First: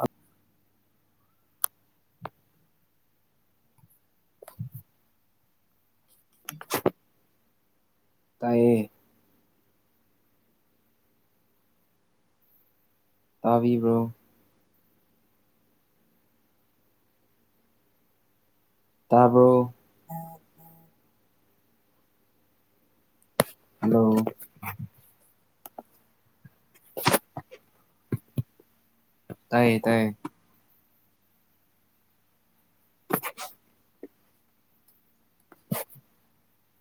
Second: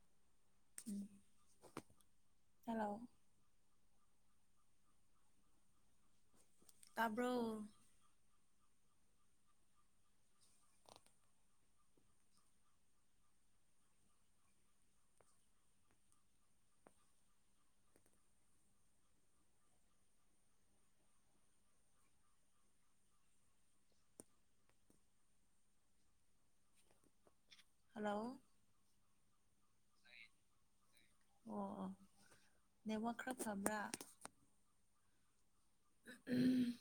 ꯑ [inaudible] ꯍꯜꯂꯣ [inaudible] ꯇꯔꯕꯣ ꯇꯥꯏꯌꯦ ꯇꯥꯕꯤꯕ꯭ꯔꯣ ꯇꯥꯔꯕꯣ ꯍꯂꯣ ꯍꯜꯂꯣ ꯇꯥꯏꯌꯦ ꯇꯥꯏꯌꯦ ꯑꯣ ꯑꯣ ꯅꯦꯠꯋꯛ ꯈꯔ ꯐꯕ꯭ꯔꯥ ꯎꯝ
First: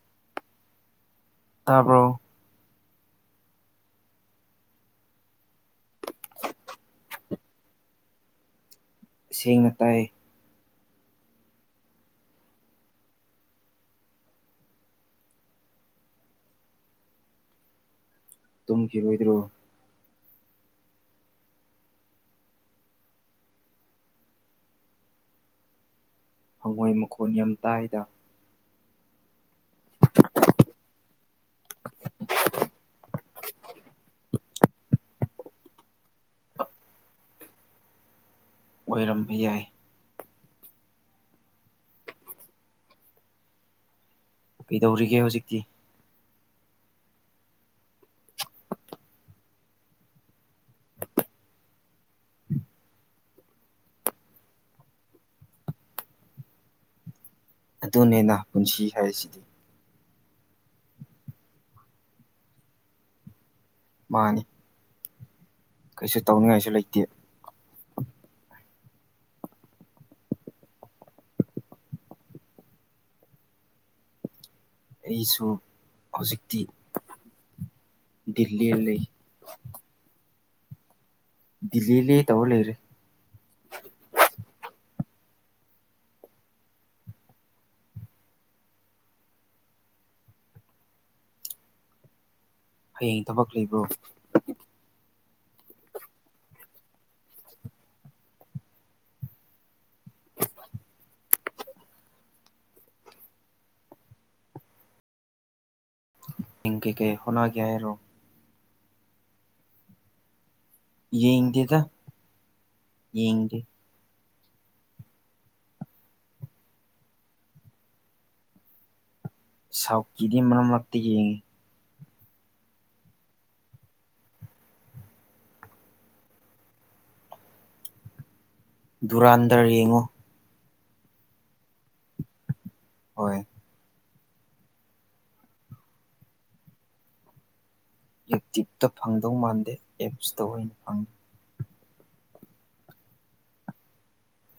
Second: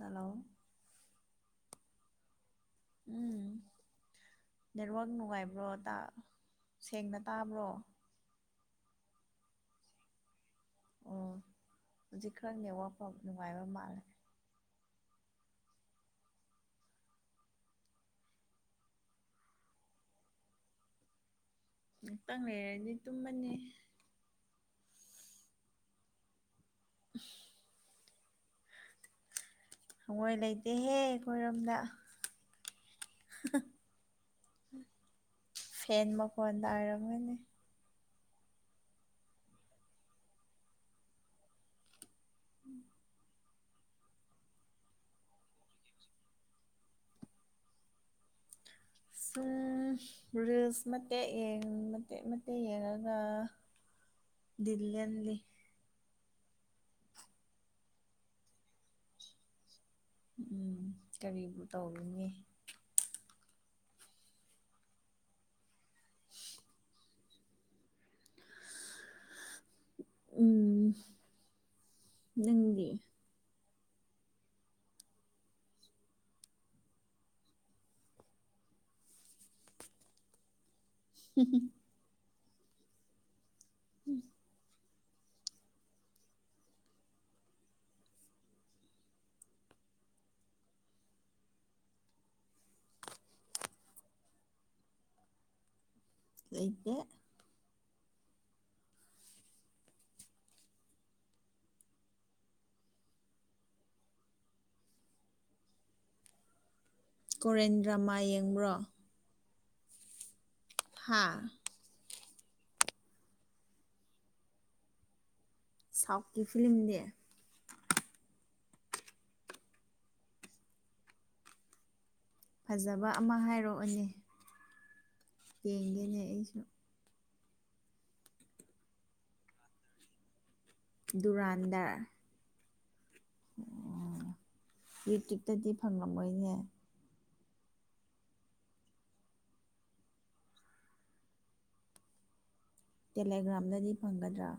ꯍꯂꯣ ꯇꯥꯕꯔꯣ ꯎꯝ ꯅꯦꯠꯋꯥꯛ ꯅꯨꯡꯉꯥꯏꯕ꯭ꯔꯣ ꯁꯦꯡꯅ ꯇꯥꯕ꯭ꯔꯣ ꯁꯦꯡꯅ ꯇꯥꯏ ꯑꯣ ꯍꯧꯖꯤꯛ ꯈꯔ ꯅꯦꯋꯄ ꯅꯨꯡꯉꯥꯏꯕ ꯃꯥꯜꯂꯦ ꯇꯨꯝꯈꯤꯔꯣꯏꯗ꯭ꯔꯣ ꯉꯥꯛꯇꯪ ꯂꯩꯔꯗꯤ ꯇꯨꯝꯃꯅꯤ ꯍꯉꯣꯏ ꯃꯈꯣꯟ ꯌꯥꯝ ꯇꯥꯏꯗ ꯍꯉꯣꯏ ꯂꯩꯇꯦꯍꯦ ꯑꯩꯈꯣꯏꯔꯣꯝꯗ ꯐꯦꯟ ꯃꯈꯣꯟ ꯇꯔꯝꯒꯅꯤ ꯑꯣꯏꯔꯝꯕ ꯌꯥꯏ ꯎꯝ ꯀꯩꯗꯧꯔꯤꯒꯦ ꯍꯧꯖꯤꯛꯇꯤ ꯁꯨꯝ ꯔꯤꯜꯁ ꯃꯇꯦꯛ ꯌꯦꯡ ꯃꯇꯦꯛ ꯃꯇꯦꯛ ꯌꯦꯡꯉꯒ ꯗꯤꯜ ꯂꯦꯜꯂꯤ ꯑꯗꯨꯅꯦꯅ ꯄꯨꯟꯁꯤ ꯍꯥꯏꯁꯤꯗꯤ ꯎꯝ ꯀꯔꯤꯕꯨ ꯇꯧꯔꯨꯅꯤ ꯃꯥꯅꯤ ꯀꯩꯁꯨ ꯇꯧꯅꯤꯡꯉꯥꯏꯁꯨ ꯂꯩꯇꯦ ꯎꯝ ꯅꯪꯗꯤ ꯑꯩꯁꯨ ꯍꯧꯖꯤꯛꯇꯤ ꯗꯤꯜ ꯂꯦꯜ ꯂꯩ ꯗꯤꯜ ꯂꯦꯂꯦ ꯇꯧꯔ ꯂꯩꯔꯦ ꯎꯝ ꯍꯌꯦꯡ ꯊꯕꯛ ꯂꯩꯕ꯭ꯔꯣ ꯂꯩꯇꯦ ꯏꯦꯡ ꯀꯦ ꯀꯦ ꯀꯣꯔꯦꯟ ꯗ꯭ꯔꯃꯥ ꯌꯦꯡꯕ꯭ꯔꯣ ꯍꯥ ꯌꯦꯡꯗꯦꯗ ꯌꯦꯡꯗꯦ ꯁꯥꯎꯠꯀꯤ ꯐꯤꯂꯃꯗꯤ ꯁꯥꯎꯠꯀꯤꯗꯤ ꯃꯔꯛ ꯃꯔꯛꯇ ꯌꯦꯡꯉꯤ ꯐꯖꯕ ꯑꯃ ꯍꯥꯏꯔꯛꯑꯣꯅꯦ ꯌꯦꯪꯗꯣꯏꯅꯦ ꯑꯩꯁꯨ ꯗꯨꯔꯥꯟꯗꯔ ꯌꯦꯡꯉꯣ ꯗꯨꯨꯔꯥꯟꯗꯔ ꯍꯣꯏ ꯑꯣ ꯌꯨꯇ꯭ꯌꯕꯇꯗꯤ ꯐꯪꯂꯝꯝꯃꯣꯏꯅꯦ ꯌꯨꯇ꯭ꯌꯨꯕꯇ ꯐꯪꯗꯧ ꯃꯥꯟꯗꯦ ꯑꯦꯞꯁꯇ ꯑꯣꯏꯅ ꯐꯪꯅꯤ ꯇꯦꯂꯦꯒ꯭ꯔꯥꯝꯗꯗꯤ ꯐꯪꯒꯗ꯭ꯔꯥ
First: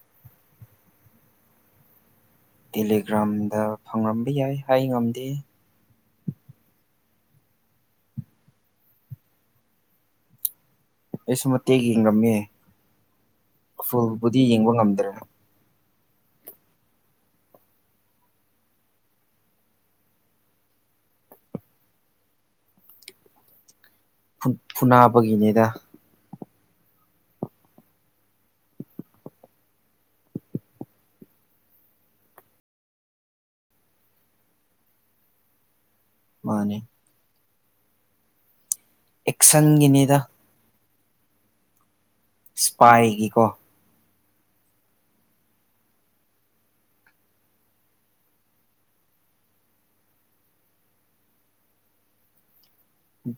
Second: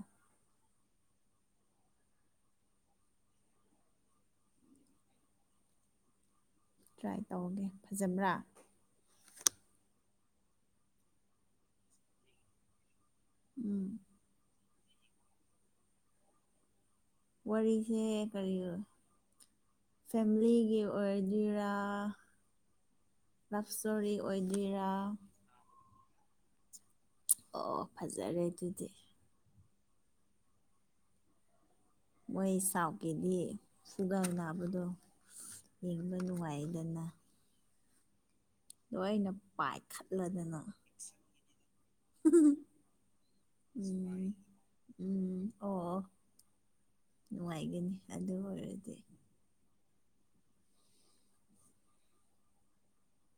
ꯇꯦꯂꯤꯒ꯭ꯔꯥꯝꯗ ꯐꯪꯔꯝꯕ ꯌꯥꯏ ꯍꯥꯏ ꯉꯝꯗꯦ ꯇ꯭ꯔꯥꯏ ꯇꯧꯔꯒꯦ ꯐꯖꯕ꯭ꯔꯥ ꯑꯩꯁꯨ ꯃꯇꯦꯛ ꯌꯦꯡꯉꯝꯃꯦ ꯎꯝ ꯐꯨꯜꯕꯨꯗꯤ ꯌꯦꯡꯕ ꯉꯝꯗ꯭ꯔꯦ ꯋꯥꯔꯤꯁꯦ ꯀꯔꯤ ꯐꯦꯃꯤꯂꯤꯒꯤ ꯑꯣꯏꯗꯣꯏꯔ ꯂꯞ ꯁꯇꯣꯔꯤ ꯑꯣꯏꯗꯣꯏꯔ ꯃꯤꯅꯦꯗ ꯑꯣ ꯐꯖꯔꯦ ꯑꯗꯨꯗꯤ ꯃꯣꯏ ꯁꯥꯎꯀꯤꯗꯤ ꯁꯨꯒꯔ ꯅꯥꯕꯗꯣ ꯌꯦꯡꯕ ꯃꯥꯅꯦ ꯅꯨꯡꯉꯥꯏꯗꯅ ꯂꯣꯏꯅ ꯑꯦꯛꯁꯟꯒꯤꯅꯤꯗ ꯄꯥꯏꯈꯠꯂꯗꯅ ꯁꯄꯥꯏꯒꯤꯀꯣ ꯎꯝ ꯎꯝ ꯑꯣ ꯅꯨꯡꯉꯥꯏꯒꯅꯤ ꯑꯗꯨ ꯑꯣꯏꯔꯗꯤ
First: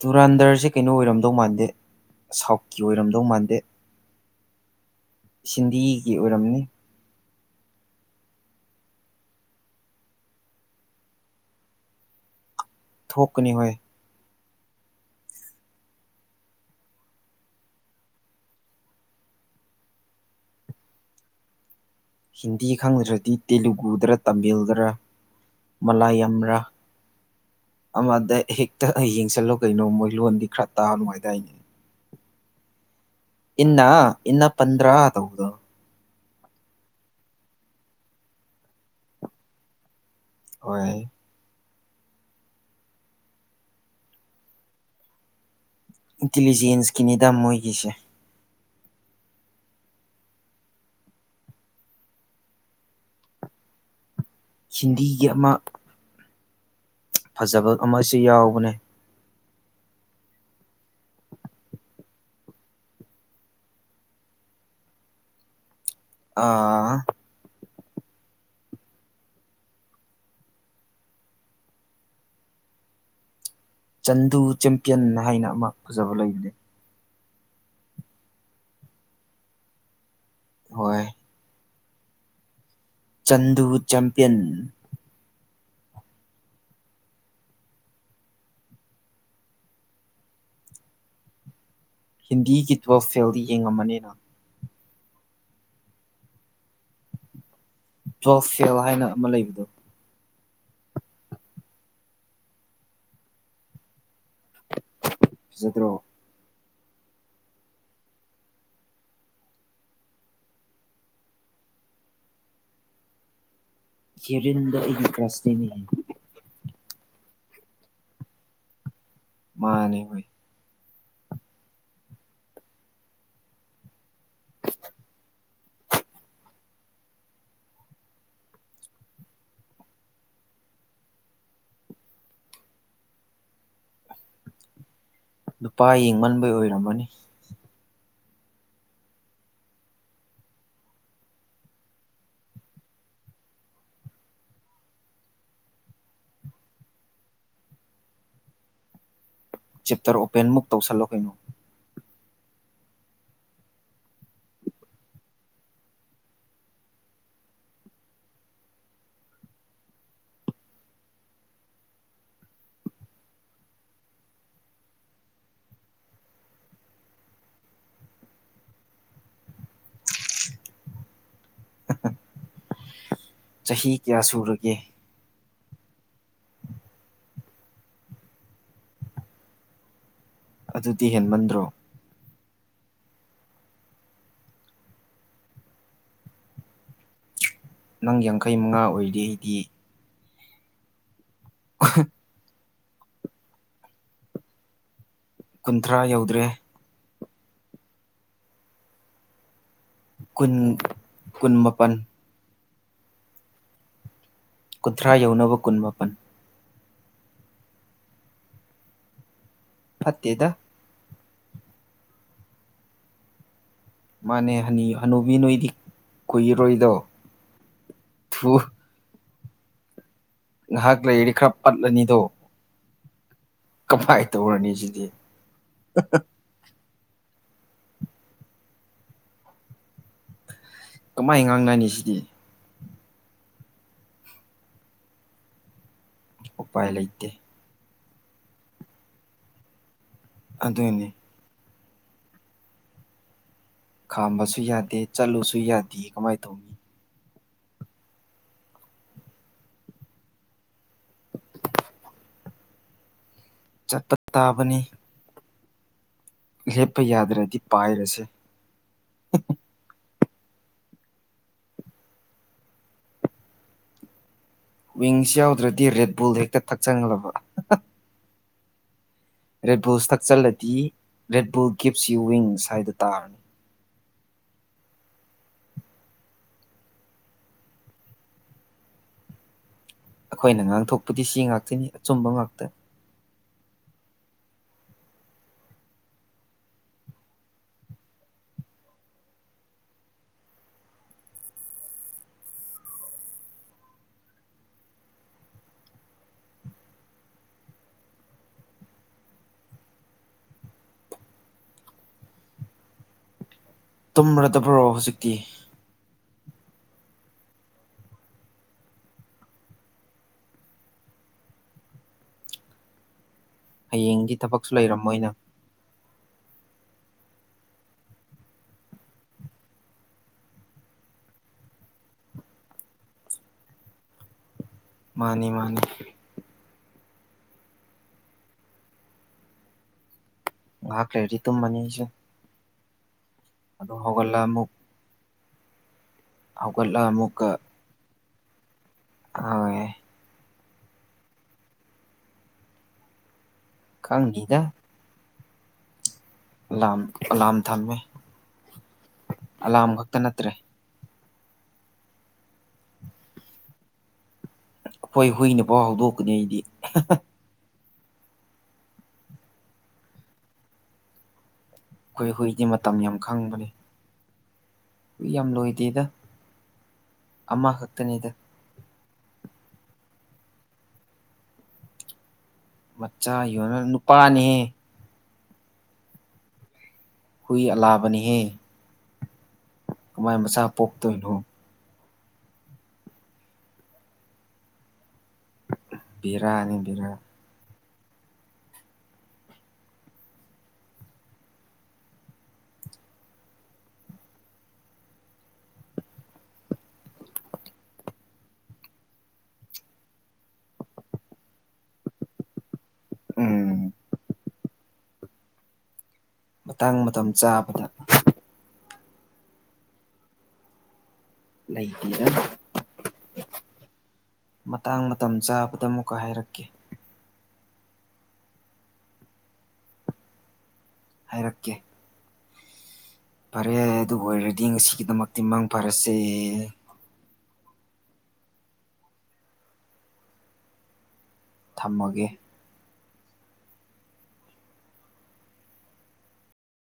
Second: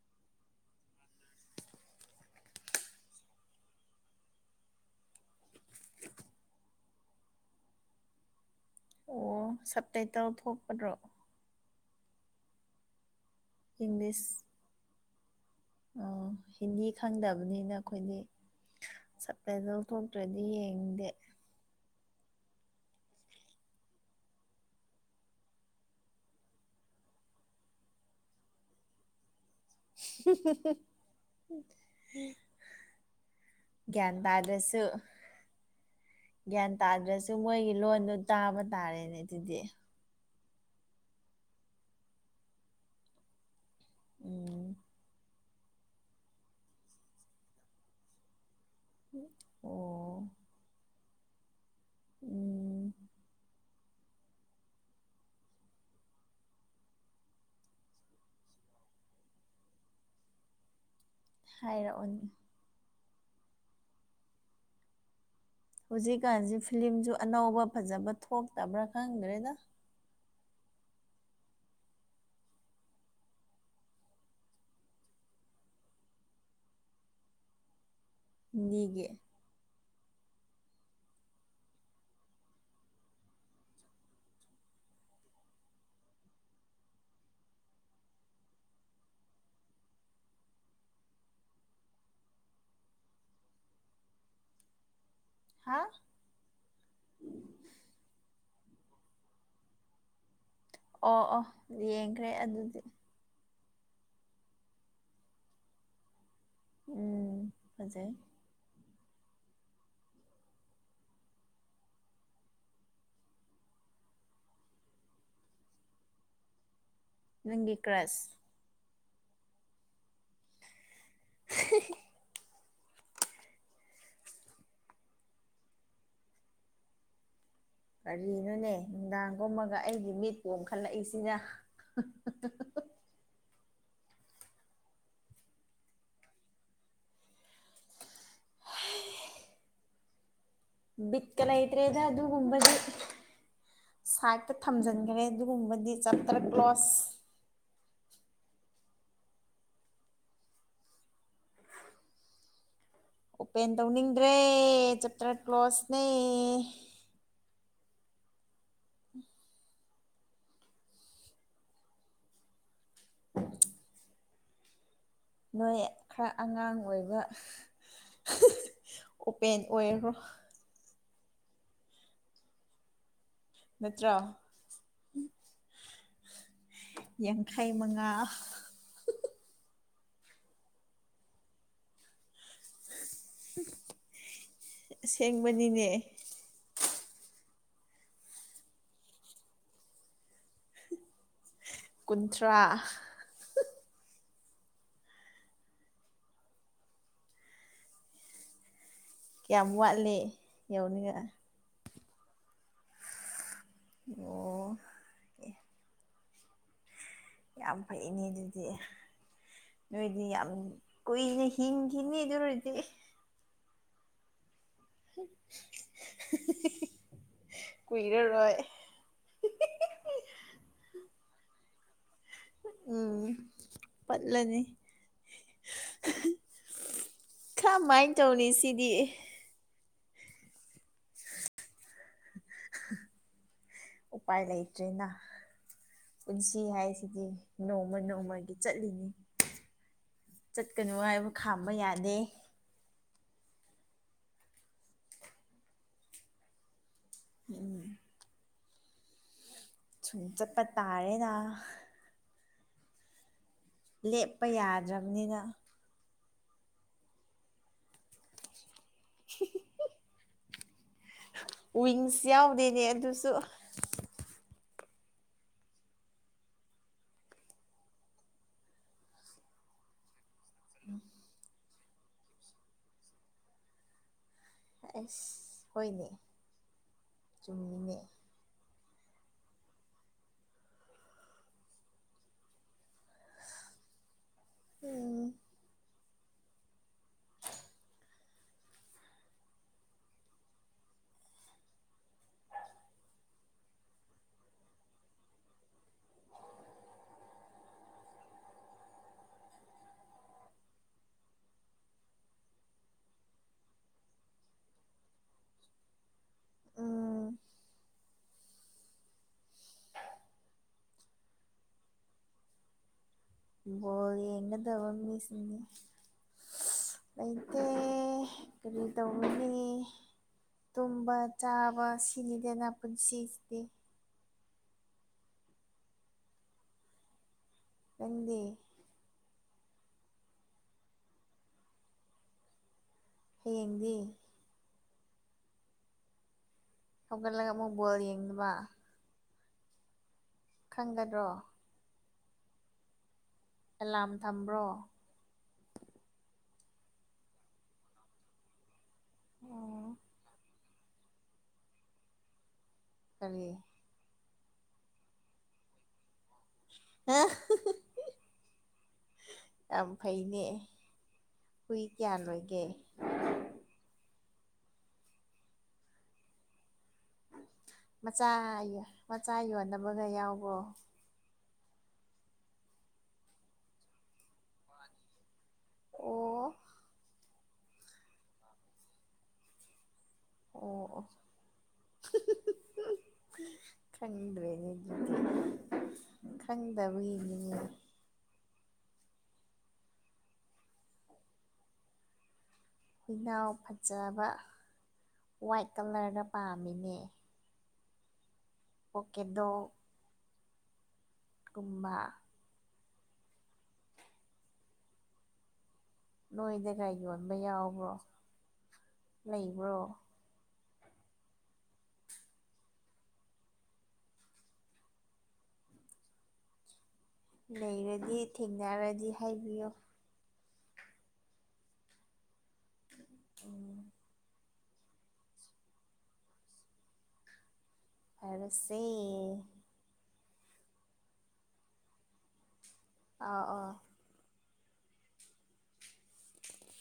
ꯗꯨꯔꯥꯟꯗꯔꯁꯦ ꯀꯩꯅꯣ ꯑꯣꯏꯔꯝꯗꯧ ꯃꯥꯟꯗꯦ ꯁꯥꯎꯠꯀꯤ ꯑꯣꯏꯔꯝꯗꯧ ꯃꯥꯟꯗꯦ ꯍꯤꯟꯗꯤꯒꯤ ꯑꯣꯏꯔꯝꯅꯤ ꯑꯣ ꯁꯞ ꯇꯥꯏꯇꯜ ꯊꯣꯛꯄꯗ꯭ꯔꯣ ꯊꯣꯛꯀꯥꯅꯤ ꯍꯣꯏ ꯏꯪꯂꯤꯁ ꯑꯣ ꯍꯤꯟꯗꯤ ꯈꯪꯗꯕꯅꯤꯅ ꯑꯩꯈꯣꯏꯗꯤ ꯁꯕ ꯇꯥꯏꯇꯥꯜ ꯊꯣꯛꯣꯛꯇ꯭ꯔꯗꯤ ꯌꯦꯡꯗꯦ ꯍꯤꯟꯗꯤ ꯈꯪꯗ꯭ꯔꯗꯤ ꯇꯦꯂꯨꯒꯨꯗꯔ ꯇꯥꯃꯤꯜꯗꯔ ꯃꯂꯥ ꯌꯥꯝ꯭ꯔꯥ ꯑꯃꯗ ꯍꯦꯛꯇ ꯌꯦꯡꯁꯤꯜꯂꯨ ꯀꯩꯅꯣ ꯃꯣꯏ ꯂꯣꯟꯗꯤ ꯈꯔ ꯇꯥ ꯅꯨꯉꯥꯏꯗꯥꯏꯅꯦ ꯍ ꯏꯅꯥ ꯏꯅ ꯄꯗ꯭ꯔ ꯑ ꯇꯧꯗꯣ ꯒ꯭ꯌꯥꯟ ꯇꯥꯗ꯭ꯔꯁꯨ ꯃꯣꯏꯒꯤ ꯂꯣꯟꯗꯣ ꯇꯥꯕ ꯇꯥꯔꯦꯅꯦ ꯑꯗꯨꯗꯤ ꯍꯣꯏ ꯎꯝ ꯏꯟꯇꯤꯂꯤꯖꯦꯟꯁꯀꯤꯅꯤꯗ ꯃꯣꯏꯒꯤꯁꯦ ꯑꯣ ꯎꯝ ꯍꯤꯟꯗꯤꯒꯤ ꯑꯃ ꯐꯖꯕ ꯑꯃꯁꯨ ꯌꯥꯎꯕꯅꯦ ꯍꯥꯏꯔꯛꯑꯣꯅꯤ ꯍꯧꯖꯤꯛꯀꯥꯟꯁꯤ ꯑꯥ ꯐꯤꯂꯝꯁꯨ ꯑꯅꯧꯕ ꯐꯖꯕ ꯊꯣꯛꯇꯕ꯭ꯔꯥ ꯈꯪꯗ꯭ꯔꯦꯗ ꯆꯟꯗꯨ ꯆꯦꯝꯄꯤꯌꯟ ꯍꯥꯏꯅ ꯑꯃ ꯐꯖꯕ ꯂꯩꯕꯅꯤ ꯅꯤꯒꯤ ꯍꯣꯏ ꯆꯟꯗꯨ ꯆꯦꯝꯄꯤꯌꯟ ꯍꯤꯟꯗꯤꯒꯤ ꯇꯨꯋꯦꯜꯐ ꯐꯦꯜꯗꯤ ꯌꯦꯡꯉꯝꯃꯅꯤꯅ ꯍꯥ ꯇꯨꯋꯦꯜꯐ ꯐꯦꯜ ꯍꯥꯏꯅ ꯑꯃ ꯂꯩꯕꯗꯣ ꯑꯣ ꯑꯣ ꯌꯦꯡꯈ꯭ꯔꯦ ꯑꯗꯨꯗꯤ ꯐꯖꯗ꯭ꯔꯣ ꯎꯝ ꯐꯖꯩ ꯀꯦꯔꯤꯟꯗꯣ ꯑꯩꯒꯤ ꯀ꯭ꯔꯁꯅꯤꯅꯦꯍꯦ ꯅꯪꯒꯤ ꯀ꯭ꯔꯁ ꯃꯥꯅꯦ ꯍꯣꯢ [unintelligible] ꯀꯔꯤꯅꯣꯅꯦ ꯅꯨꯡꯗꯥꯡ ꯇꯨꯝꯃꯒ ꯑꯩꯒꯤ ꯃꯤꯠ ꯄꯣꯝꯈꯠꯂꯛꯏꯁꯤꯅ ꯅꯨꯄꯥ ꯌꯦꯡꯃꯟꯕꯩ ꯑꯣꯏꯔꯝꯃꯅꯤ ꯕꯤꯠꯀ ꯂꯩꯇ꯭ꯔꯦꯗ ꯑꯗꯨꯒꯨꯝꯕꯗꯤ ꯁꯥꯏꯗꯇ ꯊꯝꯖꯟꯒ꯭ꯔꯦ ꯑꯗꯨꯒꯨꯝꯕꯗꯤ ꯆꯞꯇꯔ ꯀ꯭ꯂꯣꯁ ꯆꯦꯞꯇꯔ ꯑꯣꯄꯦꯟꯃꯨꯛ ꯇꯧꯁꯜꯂꯣ ꯀꯩꯅꯣ ꯑꯣꯄꯦꯟ ꯇꯧꯅꯤꯡꯗ꯭ꯔꯦ ꯆꯦꯞꯇꯔ ꯀ꯭ꯂꯣꯁꯅꯦ [inaudible] ꯅꯣꯏ ꯈꯔ ꯑꯉꯥꯡ ꯑꯣꯏꯕ ꯑꯣꯄꯦꯟ ꯑꯣꯏꯈ꯭ꯔꯣ ꯆꯍꯤ ꯅꯠꯇ꯭ꯔꯣ ꯀꯌꯥ ꯁꯨꯔꯒꯦ ꯌꯥꯡꯈꯩ ꯃꯉꯥ ꯑꯗꯨꯗꯤ ꯍꯦꯟꯃꯟꯗ꯭ꯔꯣ ꯑꯁꯦꯡꯕꯅꯤꯅꯦ ꯅꯪ ꯌꯥꯡꯈꯩ ꯃꯉꯥ ꯑꯣꯏꯔꯤ ꯑꯩꯗꯤ ꯀꯨꯟꯊ꯭ꯔꯥ ꯀꯨꯟꯊ꯭ꯔꯥ ꯌꯧꯗ꯭ꯔꯦ ꯀꯌꯥꯝ ꯋꯥꯠꯂꯤ ꯀꯨꯟ ꯌꯧꯅꯤꯡꯉꯥꯢ ꯀꯨꯟ ꯃꯥꯄꯟ ꯑꯣ ꯊ꯭ꯔꯥ ꯌꯧꯅꯕ ꯀꯨꯟ ꯃꯥꯄꯟ ꯌꯥꯝ ꯐꯩꯅꯦ ꯑꯗꯨꯗꯤ ꯅꯣꯏꯗꯤ ꯌꯥꯝ ꯐꯠꯇꯦꯗ ꯀꯨꯏꯅ ꯍꯤꯡꯈꯤꯅꯤ ꯑꯗꯨ ꯑꯣꯏꯗꯤ ꯃꯥꯅꯦ ꯍꯅꯤ ꯍꯅꯨꯕꯤ ꯅꯣꯏꯗꯤ ꯀꯨꯏꯔꯔꯣꯏꯗꯣ ꯊꯨ ꯀꯨꯏꯔꯔꯣꯏ ꯉꯍꯥꯛ ꯂꯩꯔꯗꯤ ꯈꯔ ꯄꯠꯂꯅꯤꯗꯣ ꯎꯝ ꯀꯃꯥꯏ ꯄꯠꯂꯅꯤ ꯇꯧꯔꯅꯤ ꯁꯤꯗꯤ ꯈꯃꯥꯏ ꯇꯧꯅꯤ ꯁꯤꯗꯤ ꯀꯃꯥꯏ ꯉꯥꯡꯅꯅꯤ ꯁꯤꯗꯤ ꯎꯄꯥꯏ ꯂꯩꯇ꯭ꯔꯦꯅ ꯄꯨꯟꯁꯤ ꯎꯄꯥꯏ ꯍꯥꯏꯁꯤꯗꯤ ꯂꯩꯇꯦ ꯅꯣꯡꯃ ꯅꯣꯡꯃꯒꯤ ꯆꯠꯂꯤꯅꯤ ꯆꯠꯀꯅꯨ ꯑꯗꯨꯅꯤ ꯍꯥꯏꯕ ꯈꯥꯝꯕ ꯌꯥꯗꯦ ꯈꯥꯝꯕꯁꯨ ꯌꯥꯗꯦ ꯆꯠꯂꯨꯁꯨ ꯌꯥꯗꯦ ꯀꯃꯥꯏ ꯇꯧꯅꯤ ꯎꯝ ꯁꯨꯝ ꯆꯠꯄ ꯇꯥꯔꯦꯅ ꯆꯠꯄ ꯂꯦꯞꯄ ꯇꯥꯕꯅꯤ ꯌꯥꯗ꯭ꯔꯕꯅꯤꯅ ꯂꯦꯞꯄ ꯌꯥꯗ꯭ꯔꯗꯤ ꯄꯥꯏꯔꯁꯦ [unintelligible] ꯋꯤꯡꯁ ꯌꯥꯎꯗꯦꯅꯦ ꯑꯗꯨꯁꯨ ꯋꯤꯡꯁ ꯌꯥꯎꯗ꯭ꯔꯗꯤ ꯔꯦꯠ ꯕꯨꯜ ꯍꯦꯛꯇ ꯊꯛꯆꯜꯂꯕ ꯔꯦꯠꯕꯨꯜꯁ ꯊꯛꯆꯜꯂꯗꯤ Red Bull gives you wings ꯍꯥꯏ ꯇꯥꯔꯅꯤ ꯑꯁ ꯍꯣꯏꯅꯦ ꯆꯨꯝꯃꯤꯅꯦ ꯑꯩꯈꯣꯏꯅ ꯉꯥꯡꯊꯣꯛꯄꯗꯤ ꯁꯤ ꯉꯥꯛꯇꯅꯤ ꯑꯆꯨꯝꯕ ꯉꯥꯛꯇ ꯎꯝ [inaudible] ꯇꯨꯝꯔꯗꯕ꯭ꯔꯣ ꯍꯧꯖꯤꯛꯇꯤ ꯎꯝ [unintelligible] ꯕꯣꯜ ꯍꯌꯦꯡꯗꯤ ꯊꯕꯛꯁꯨ ꯌꯦꯡꯒꯗꯕ ꯃꯤ ꯂꯩꯔꯝꯃꯣꯏꯅ ꯁꯤꯅꯤ ꯂꯩꯇꯦ ꯀꯔꯤ ꯇꯧꯅꯤ ꯇꯨꯝꯕ ꯆꯥꯕ ꯁꯤꯅꯤꯗꯅ ꯄꯨꯟꯁꯤꯁꯤꯗꯤ ꯃꯥꯅꯤ ꯃꯥꯅꯤ ꯅꯪꯗꯤ ꯉꯥꯏꯍꯥꯛ ꯂꯩꯔꯗꯤ ꯇꯨꯝꯃꯅꯤ ꯑꯩꯁꯨ ꯑꯗꯨ ꯍꯌꯦꯡꯗꯤ ꯍꯧꯒꯠꯂ ꯑꯃꯨꯛ ꯍꯧꯒꯠꯂ ꯑꯃꯨꯛꯀ ꯍꯧꯒꯠꯂꯒ ꯑꯃꯨꯛ ꯕꯣꯜ ꯌꯦꯡꯅꯕ ꯍꯣꯏ ꯈꯪꯒꯗ꯭ꯔꯣ ꯑꯦꯂꯥꯝ ꯈꯪꯅꯤꯗ ꯊꯝꯕ꯭ꯔꯣ ꯑꯦꯂꯥꯝ ꯑꯂꯥꯝ ꯊꯝꯃꯦ ꯑꯣ ꯑꯂꯥꯝ ꯈꯛꯇ ꯅꯠꯇ꯭ꯔꯦ ꯀꯔꯤ ꯑꯩꯈꯣꯏ ꯍꯨꯏꯅꯐꯥꯎ ꯍꯧꯗꯣꯛꯀꯅꯤ ꯑꯩꯗꯤ ꯌꯥꯝꯐꯩꯅꯦ ꯍꯨꯏ ꯀꯌꯥ ꯂꯣꯏꯒꯦ ꯈꯪꯕꯅꯤ ꯍꯨꯏ ꯌꯥꯝ ꯂꯣꯏꯗꯦꯗ ꯑꯃꯈꯛꯇꯅꯤꯗ ꯃꯆꯥ ꯌꯦ ꯃꯆꯥ ꯌꯣꯟꯅꯕꯒ ꯌꯥꯎꯕ꯭ꯔꯣ ꯃꯆꯥ ꯌꯣꯟꯅꯕ ꯅꯨꯄꯥꯅꯦ ꯑꯣ ꯍꯨꯏ ꯑꯂꯥꯕꯅꯤꯍꯦ ꯀꯃꯥꯏ ꯃꯆꯥ ꯑꯣ ꯑꯣ ꯄꯣꯛꯇꯣꯏꯅꯣ ꯈꯪꯗ꯭ꯔꯦꯅꯦ ꯗꯨꯗꯤ ꯕꯦꯔꯥꯅꯤ ꯕꯦꯔꯥ ꯈꯪꯗꯕꯩ ꯅꯤꯅꯦ ꯍꯨꯏꯅꯥꯎ ꯐꯖꯕ ꯋꯥꯏꯠ ꯀꯂꯔꯗ ꯄꯥꯝꯃꯤꯅꯦ ꯄꯣꯀꯦꯗꯣꯛ ꯀꯨꯝꯕ ꯎꯝ ꯅꯣꯏꯗꯒ ꯃꯇꯥꯡ ꯃꯇꯝ ꯌꯣꯟꯕ ꯆꯥꯕꯗ ꯌꯥꯎꯕ꯭ꯔꯣ ꯂꯩꯕ꯭ꯔꯣ ꯂꯩꯇꯦꯗ ꯃꯇꯥꯡ ꯃꯇꯝ ꯆꯥꯕꯗ ꯑꯃꯨꯛꯀ ꯍꯥꯏꯔꯛꯀꯦ ꯂꯩꯔꯗꯤ ꯊꯦꯡꯅꯔꯗꯤ ꯍꯥꯏꯕꯤꯌꯣ ꯍꯥꯏꯔꯛꯀꯦ [unintelligible] ꯐꯔꯦ ꯑꯗꯨꯕꯨ ꯑꯣꯏꯔꯗꯤ ꯉꯁꯤꯒꯤꯗꯃꯛꯇꯤ ꯃꯪ ꯐꯔꯁꯦ ꯐꯔꯁꯦ ꯊꯝꯃꯒꯦ ꯑꯥ ꯑꯣ